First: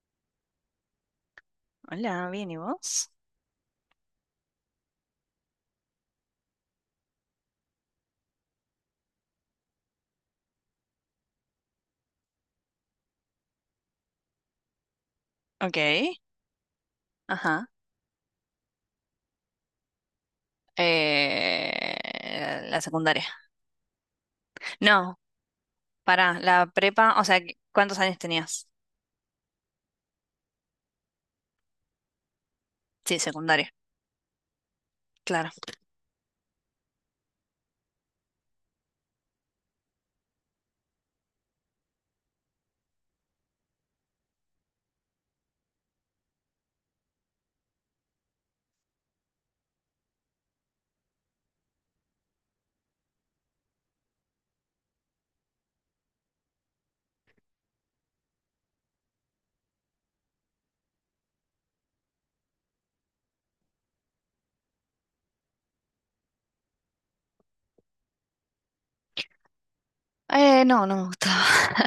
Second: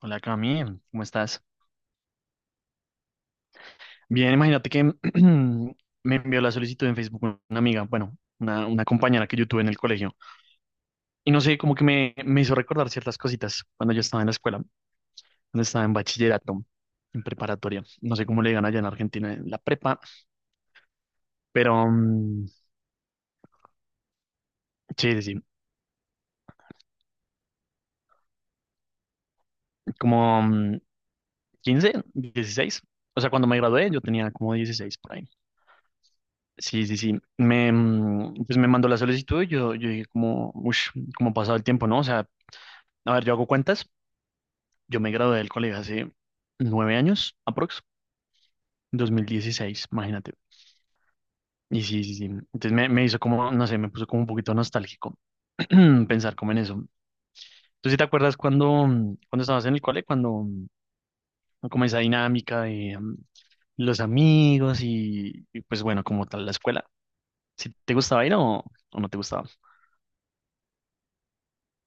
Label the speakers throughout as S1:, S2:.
S1: Hola Cami, ¿cómo estás?
S2: Hola, bien, ¿y vos?
S1: Bien, imagínate que me envió la solicitud en Facebook una amiga, bueno, una compañera que yo tuve en el colegio. Y no sé, como que me hizo recordar ciertas cositas cuando yo estaba en la escuela, cuando
S2: Ok,
S1: estaba en bachillerato, en
S2: ajá.
S1: preparatoria. No sé cómo le digan allá en Argentina, en la prepa, pero mm,
S2: La secundaria.
S1: sí,
S2: No,
S1: sí, sí,
S2: pará, la prepa, o sea, que- ¿cuántos años tenías?
S1: como 15, 16.
S2: Sí,
S1: O sea, cuando me
S2: secundaria.
S1: gradué yo tenía como 16 por ahí.
S2: Claro.
S1: Sí, sí, sí. Pues me mandó la solicitud y yo dije como, uff, cómo ha pasado el tiempo, ¿no? O sea, a ver, yo hago cuentas. Yo me gradué del colegio hace 9 años, aprox, 2016, imagínate. Y sí, sí, sí. Entonces me hizo como, no sé, me puso como un poquito nostálgico pensar como en eso. ¿Tú sí te acuerdas cuando, cuando estabas en el cole, cuando como esa dinámica de los amigos y, pues bueno, como tal la escuela? ¿Si te gustaba ir o no te gustaba?
S2: No, no me gustaba.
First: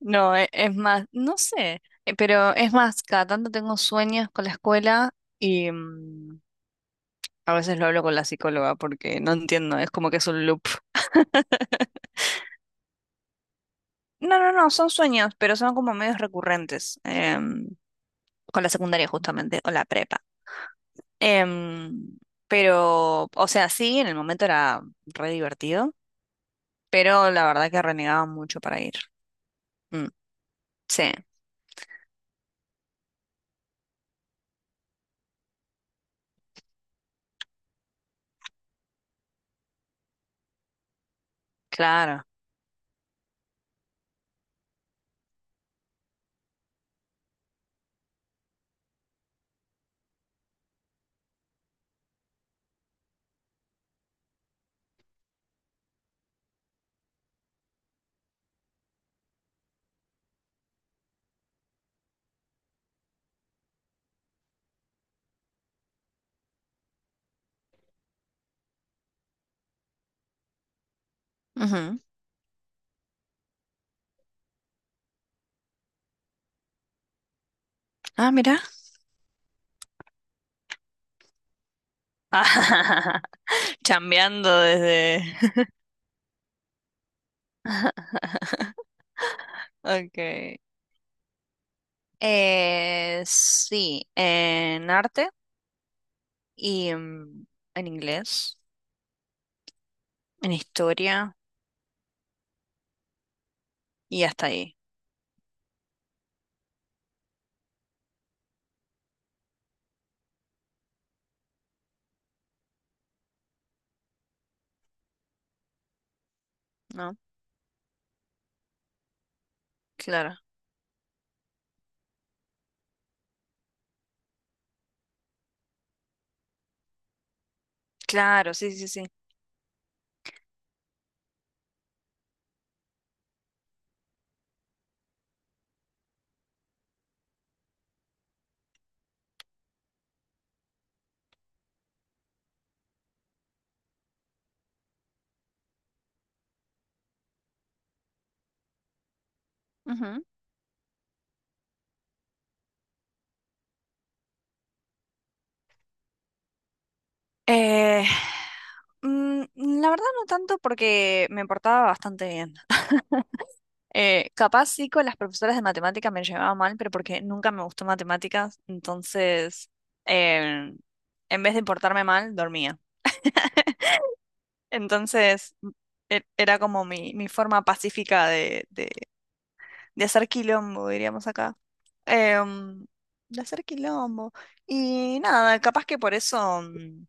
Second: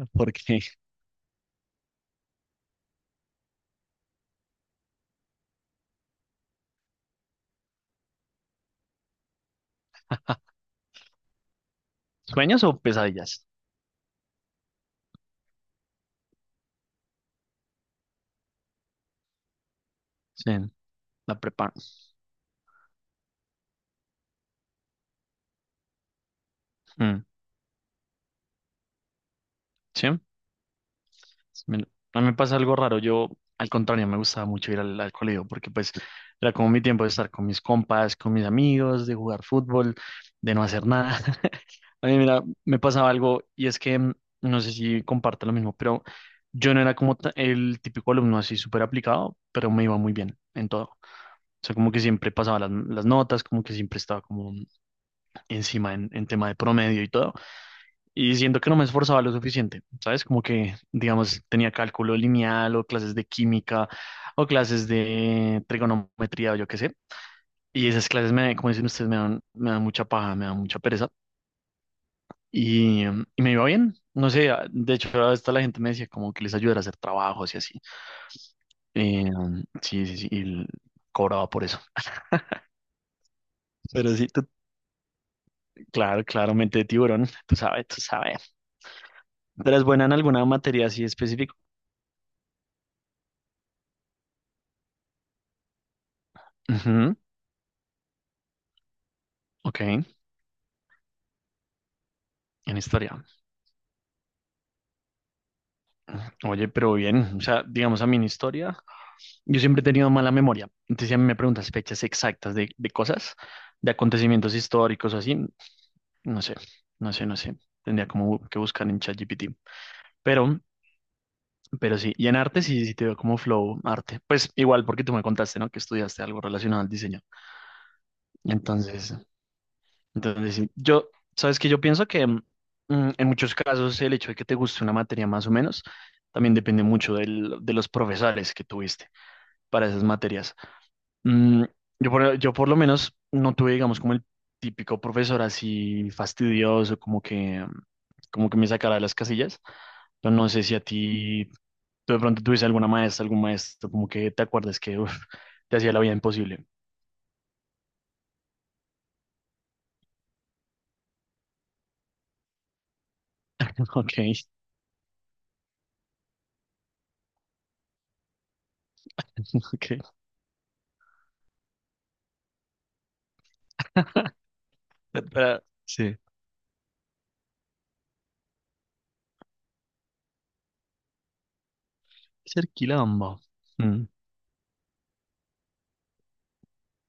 S2: No,
S1: Porque
S2: e- es, más, no sé, pero es más, cada tanto tengo sueños con la escuela y a veces lo hablo con la psicóloga porque no entiendo, es como que es un loop.
S1: sueños o pesadillas.
S2: No, no, no, son sueños, pero son como medios recurrentes. Con la secundaria justamente, o la prepa.
S1: Sí, la prepa.
S2: Em, pero, o sea, sí, en el momento era re divertido,
S1: Mm,
S2: pero la verdad que renegaba mucho para ir. Mm,
S1: ¿sí?
S2: sí,
S1: Me- a mí me pasa algo raro. Yo, al contrario, me gustaba mucho ir al colegio porque pues era como mi tiempo de estar con mis compas, con mis amigos, de jugar fútbol, de no hacer nada. A mí,
S2: claro.
S1: mira, me pasaba algo y es que no sé si comparte lo mismo, pero yo no era como el típico alumno así súper aplicado, pero me iba muy bien en todo. O sea, como que siempre pasaba las notas, como que siempre estaba como encima en tema de promedio y todo. Y siento que no me esforzaba lo suficiente, ¿sabes? Como que, digamos, tenía cálculo lineal o clases de química o clases de trigonometría o yo qué sé. Y esas clases, me, como dicen ustedes, me dan mucha paja, me dan mucha pereza.
S2: Ujú.
S1: Y me iba bien, no sé, de hecho, hasta la gente me decía como que les ayudara a hacer trabajos y así.
S2: Ah, mira.
S1: Eh, sí, sí, sí, y cobraba por eso. Pero sí,
S2: Chambeando desde...
S1: claro, claramente de tiburón, tú sabes, tú sabes. ¿Tú eres buena en alguna
S2: Okay.
S1: materia así específica?
S2: Sí, en arte y
S1: Ujú,
S2: en inglés,
S1: ok, en
S2: en historia
S1: historia.
S2: y hasta ahí,
S1: Oye, pero bien, o sea, digamos a mí en historia, yo siempre he tenido mala memoria. Entonces, si a mí me preguntas fechas exactas de cosas, de acontecimientos históricos o así, no sé, no
S2: ¿no?
S1: sé, no sé. Tendría como que buscar en ChatGPT.
S2: Claro.
S1: Pero, pero sí, y en arte sí, sí te veo como flow arte. Pues igual, porque tú me contaste, ¿no? Que estudiaste algo relacionado al diseño.
S2: Claro, sí, sí, sí.
S1: Entonces, Entonces, sí, sabes que yo pienso que en muchos casos el hecho de que te guste una materia más o menos también depende mucho de los profesores que tuviste para esas materias. Mm, yo por lo menos no tuve, digamos, como el típico profesor así fastidioso, como que me sacara de las casillas. Pero no sé si a ti, tú de pronto tuviste alguna maestra, algún maestro, como que te acuerdas que uf, te hacía la vida imposible.
S2: Eh, la verdad no tanto porque me portaba bastante bien.
S1: Ok,
S2: Capaz sí con las profesoras de matemáticas me llevaba mal, pero porque nunca me gustó matemáticas, entonces
S1: ok.
S2: eh, en vez de portarme mal, dormía. Entonces
S1: Pero,
S2: m-
S1: sí.
S2: Era como mi forma pacífica de hacer quilombo, diríamos acá.
S1: Ser
S2: Em,
S1: quilombo.
S2: de hacer
S1: Mm,
S2: quilombo. Y nada, capaz que por eso... mm,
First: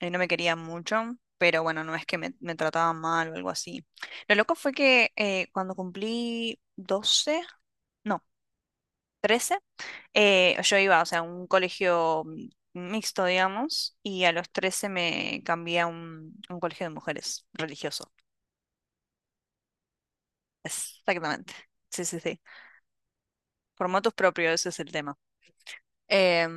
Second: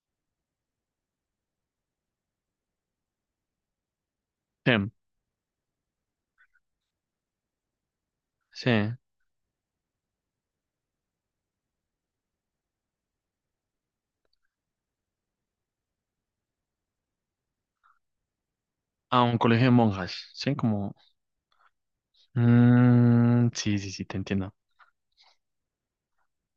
S2: eh, no me querían mucho, pero bueno, no es que me trataban mal o algo así. Lo loco
S1: sí,
S2: fue que cuando cumplí 12 no,
S1: sí.
S2: 13 yo iba, o sea, a un colegio mixto, digamos, y a los 13 me cambié a un colegio de mujeres religioso.
S1: A un colegio de monjas. Sí, como.
S2: Exactamente. Sí, sí, sí.
S1: Mm, sí,
S2: Por
S1: sí, sí,
S2: motus
S1: te
S2: propio,
S1: entiendo.
S2: ese es el tema. Em,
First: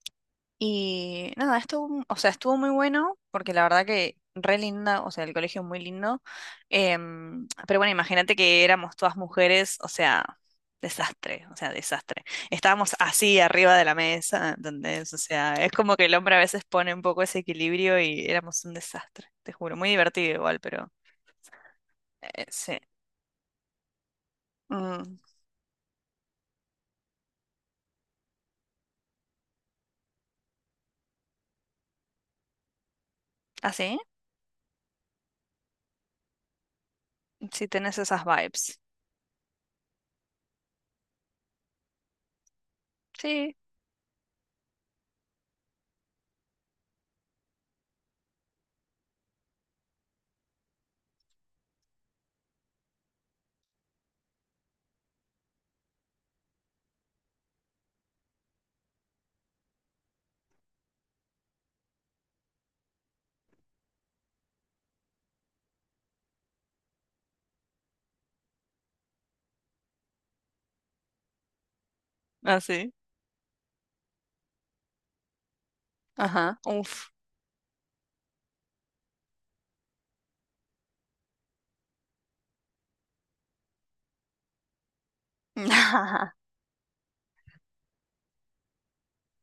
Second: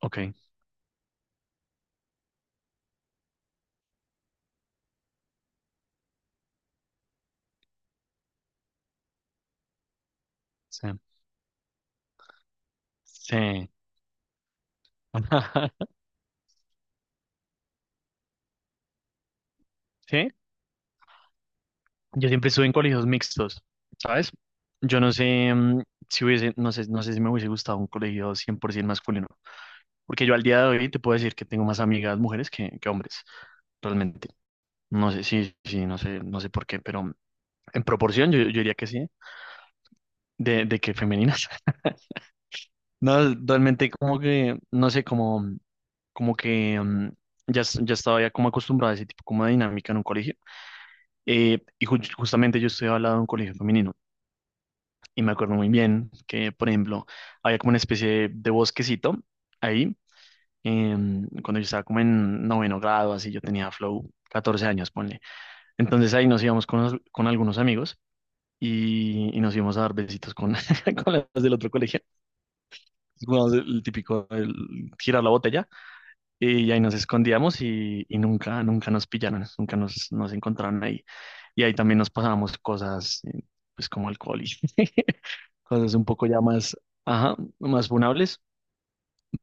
S1: Ok,
S2: y nada, estuvo, o sea, estuvo muy bueno, porque la verdad que re linda, o sea, el colegio es muy lindo. Em, pero bueno, imagínate que éramos todas mujeres, o sea,
S1: sí.
S2: desastre, o sea, desastre. Estábamos así
S1: Sí.
S2: arriba de la mesa, ¿entendés? O sea, es como que el hombre a veces pone un poco ese equilibrio y éramos un desastre, te juro. Muy
S1: Sí,
S2: divertido igual, pero
S1: yo siempre estuve en
S2: sí.
S1: colegios mixtos, ¿sabes? Yo no
S2: Mm,
S1: sé si hubiese, no sé, no sé si me hubiese gustado un colegio 100% masculino, porque yo al día de hoy te puedo decir que tengo más amigas mujeres que hombres,
S2: ¿así?
S1: realmente. No sé, sí, sí, no sé, no sé por qué, pero
S2: Sí, sí
S1: en
S2: tenés esas
S1: proporción yo diría
S2: vibes.
S1: que sí, de que femenina. No,
S2: Sí,
S1: realmente como que, no sé, como que ya, ya estaba ya como acostumbrado a ese tipo como de dinámica en un colegio. Y justamente yo estoy hablando de un colegio femenino y me acuerdo muy bien que, por ejemplo, había como una especie de bosquecito ahí. Cuando yo estaba como en noveno grado, así yo tenía flow 14 años, ponle. Entonces ahí nos íbamos con con algunos amigos y nos íbamos a dar besitos con, con las del otro colegio.
S2: así.
S1: Jugábamos el típico girar la botella.
S2: Ajá,
S1: Y ahí nos
S2: uf.
S1: escondíamos y nunca, nunca nos pillaron, nunca nos encontraron ahí. Y ahí también nos pasábamos cosas, pues como alcohol y cosas un poco ya más, ajá, más funables.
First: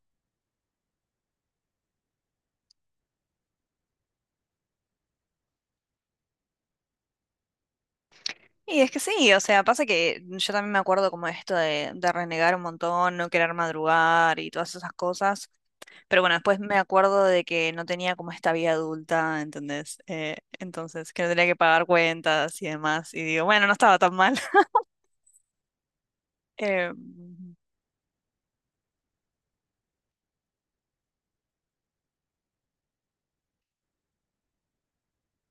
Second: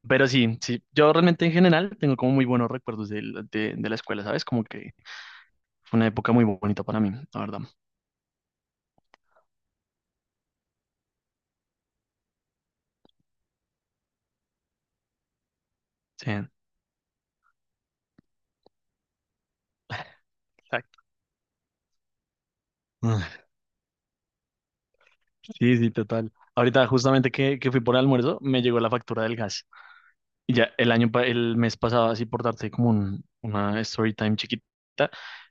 S1: Pero sí, sí, yo realmente en general tengo como muy buenos recuerdos de la escuela, ¿sabes? Como que fue una época muy bonita para mí, la verdad.
S2: Y es que sí, o sea, pasa que yo también me acuerdo como esto de renegar un montón, no querer madrugar y todas esas cosas, pero
S1: Sí,
S2: bueno, después me acuerdo de que no tenía como esta vida adulta, ¿entendés?
S1: exacto.
S2: Entonces, que no tenía que pagar cuentas y demás, y
S1: Ah,
S2: digo, bueno, no estaba tan mal.
S1: sí, sí, total. Ahorita
S2: Eh,
S1: justamente que fui por el almuerzo, me llegó la factura del gas. Y ya el mes pasado, así por darte como una story time chiquita,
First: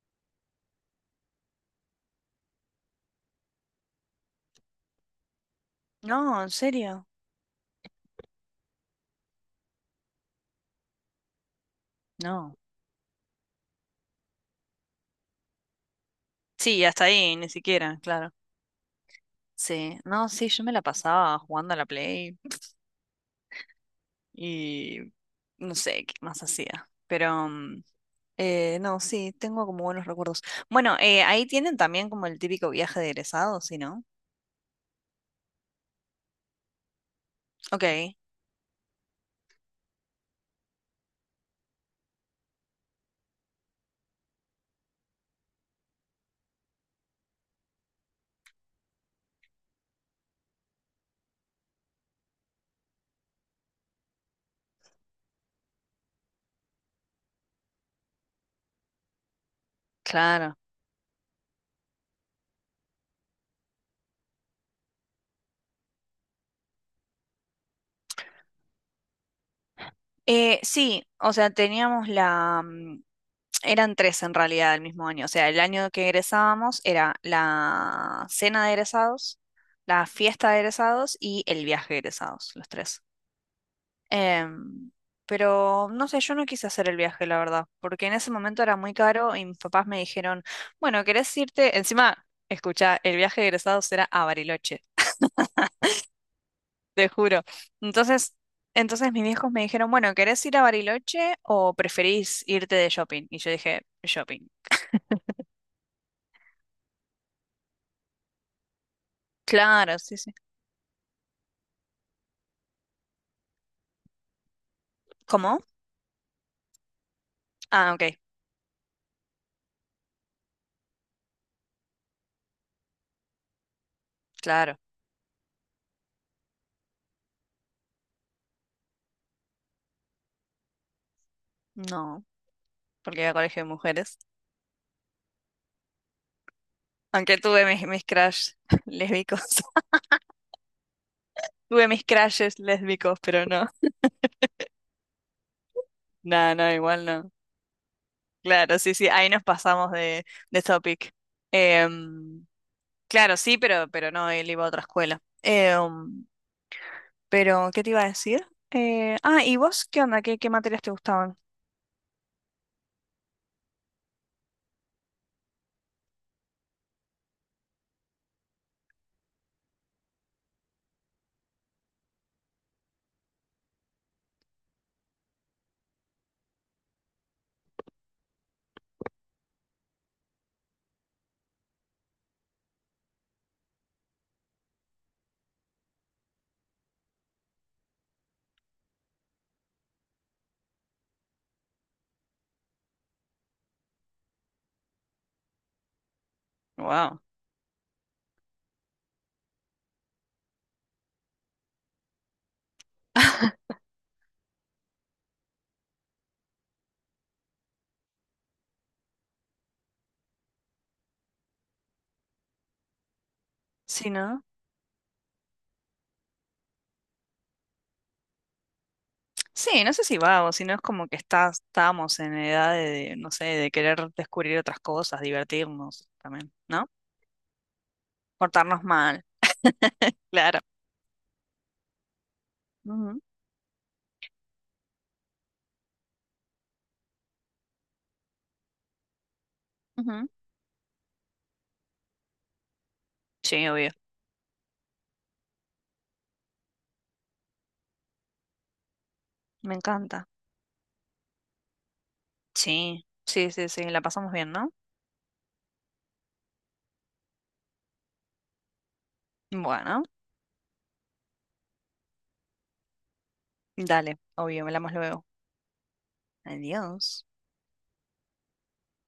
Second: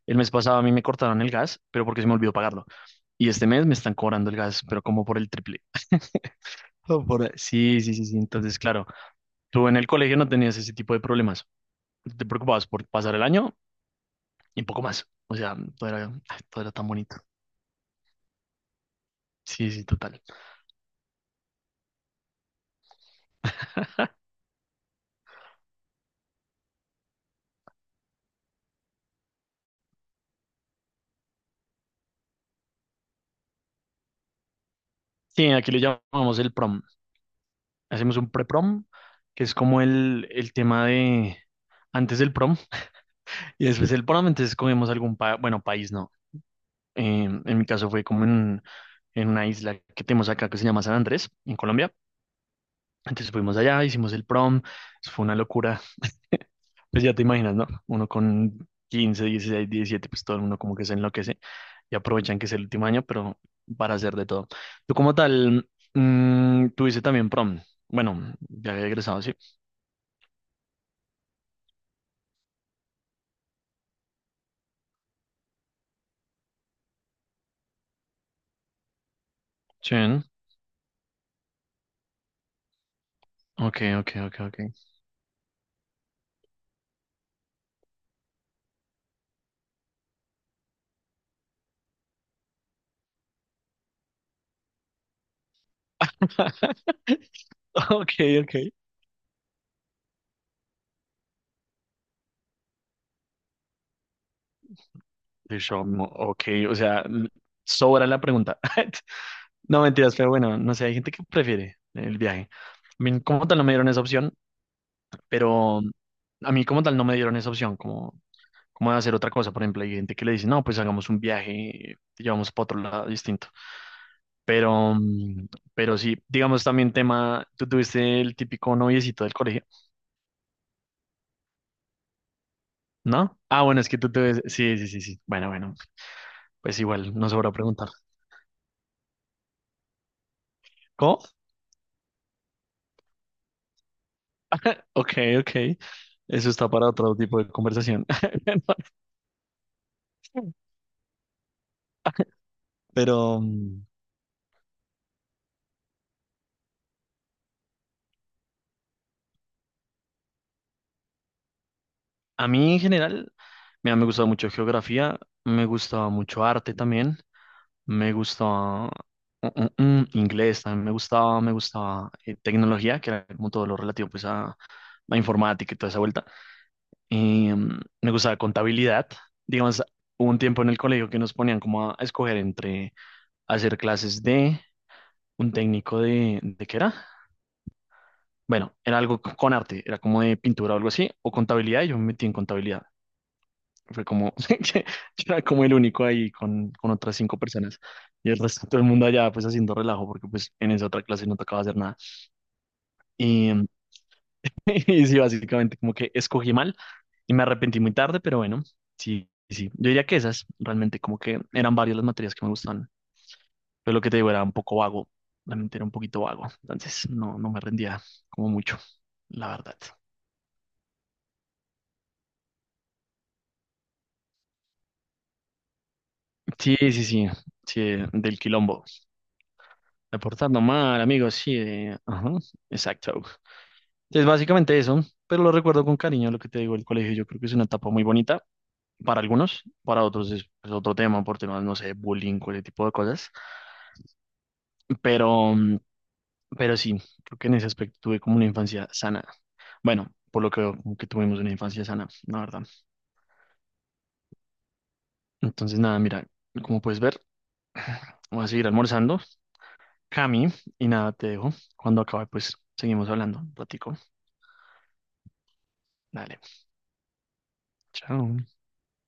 S1: el mes pasado a mí me cortaron el gas, pero porque se me olvidó pagarlo. Y este mes me están cobrando el gas, pero como por el triple.
S2: no, en
S1: Oh,
S2: serio,
S1: sí, sí, sí, sí. Entonces, claro, tú en el colegio no tenías ese tipo de problemas. Te
S2: no.
S1: preocupabas por pasar el año y poco más. O sea, ay, todo era
S2: Sí,
S1: tan
S2: hasta
S1: bonito.
S2: ahí, ni siquiera, claro.
S1: Sí, sí,
S2: Sí,
S1: total.
S2: no, sí, yo me la pasaba jugando a la Play y no sé qué más hacía, pero... eh, no, sí, tengo como buenos recuerdos. Bueno, ahí tienen también como el típico viaje de egresados, ¿sí, no?
S1: Sí, aquí le llamamos el prom.
S2: Ok,
S1: Hacemos un pre-prom, que es como el tema de antes del prom. Y después él probablemente escogemos algún país, bueno, país no. En mi caso fue como en una isla que tenemos acá que se llama San Andrés, en Colombia. Entonces fuimos allá, hicimos el prom, eso fue una locura. Pues ya te imaginas, ¿no? Uno con 15, 16, 17 pues todo el
S2: claro.
S1: mundo como que se enloquece y aprovechan que es el último año, pero para hacer de todo. Tú como tal, tuviste también prom. Bueno, ya había egresado, sí.
S2: Sí, o sea, teníamos la... mm, eran tres en realidad el mismo año. O sea, el año que egresábamos era la cena de egresados, la
S1: Chen.
S2: fiesta de egresados y el viaje de egresados, los tres.
S1: Ok, ok, ok, ok.
S2: Em, pero no sé, yo no quise hacer el viaje, la verdad, porque en ese momento era muy caro y mis papás me dijeron, bueno, ¿querés irte? Encima, escucha, el viaje de egresados era a Bariloche, te juro.
S1: Ok,
S2: Entonces,
S1: ok.
S2: entonces mis viejos me dijeron, bueno, ¿querés ir a Bariloche o preferís irte de shopping? Y yo dije, shopping.
S1: Bishomo, ok, o sea, sobra la pregunta. No
S2: Claro,
S1: mentiras,
S2: sí,
S1: pero
S2: sí.
S1: bueno, no sé, hay gente que prefiere el viaje. A mí como tal no me dieron esa opción,
S2: ¿Cómo?
S1: pero a mí como tal no me dieron esa opción,
S2: Ah, ok,
S1: como de hacer otra cosa. Por ejemplo, hay gente que le dice, no, pues hagamos un viaje, te llevamos para otro lado distinto.
S2: claro.
S1: Pero, mm, pero sí, digamos también tema, tú tuviste el típico noviecito del colegio,
S2: No, porque iba a
S1: ¿no?
S2: colegio
S1: Ah,
S2: de
S1: bueno, es que tú
S2: mujeres.
S1: tuviste, sí, sí, sí, sí. Bueno, bueno, pues igual, no
S2: Aunque
S1: sobra
S2: tuve
S1: preguntar.
S2: mis crush lésbicos.
S1: ¿Cómo?
S2: Tuve mis crushes lésbicos, pero no.
S1: Ok, ok. Eso
S2: No,
S1: está
S2: no,
S1: para
S2: igual
S1: otro
S2: no.
S1: tipo de conversación.
S2: Claro, sí, sí, ahí nos pasamos de topic. Em, claro,
S1: Pero
S2: sí, pero no, él iba a otra escuela. Em, pero, ¿qué te iba a decir? Ah, ¿y vos qué onda? ¿Qué, qué materias te gustaban?
S1: a mí en general, mira, me gustaba mucho geografía, me gustaba mucho arte también, me gustaba mm, inglés también, me gustaba tecnología, que era como todo lo relativo pues a la informática y toda esa vuelta. Y, me gustaba contabilidad. Digamos, hubo un tiempo en el colegio que nos ponían como a escoger entre hacer clases de un técnico ¿de qué era? Bueno, era algo con arte, era como de pintura o algo así, o contabilidad, y yo me metí en contabilidad. Fue como, yo era como el único ahí con otras
S2: Wow.
S1: cinco personas, y el resto todo el mundo allá pues haciendo relajo, porque pues en esa otra clase no tocaba hacer nada. Y, y sí, básicamente como que escogí mal y me arrepentí muy tarde, pero bueno, sí, sí. Yo diría que esas realmente como que eran varias las materias que me gustaban, pero lo
S2: Sí,
S1: que te digo
S2: ¿no?
S1: era un poco vago, realmente era un poquito vago, entonces no, no me rendía como mucho, la verdad.
S2: Sí, no sé si vago, sino es como que estás, estábamos en edad no sé, de querer descubrir otras cosas, divertirnos también,
S1: Sí,
S2: ¿no?
S1: sí, sí, sí, del
S2: Portarnos
S1: quilombo.
S2: mal, claro.
S1: Reportando mal, amigos, sí, ajá,
S2: Ujú,
S1: exacto. Es básicamente eso, pero lo recuerdo con cariño lo que te digo, el colegio yo creo que es una etapa muy bonita para algunos, para
S2: ujú.
S1: otros es otro tema por temas, no sé, bullying, o ese tipo de cosas,
S2: Sí, obvio.
S1: pero, mm, pero sí, creo que en ese aspecto tuve como una infancia sana.
S2: Me
S1: Bueno,
S2: encanta.
S1: por lo que veo, como que tuvimos una infancia sana, la verdad.
S2: Sí, sí, sí, sí, la pasamos bien, ¿no?
S1: Entonces, nada, mira, como puedes ver, voy a seguir almorzando,
S2: Bueno.
S1: Cami, y nada, te dejo. Cuando acabe, pues seguimos hablando un ratico.
S2: Dale, obvio, hablamos luego.
S1: Dale,
S2: Adiós.
S1: chao.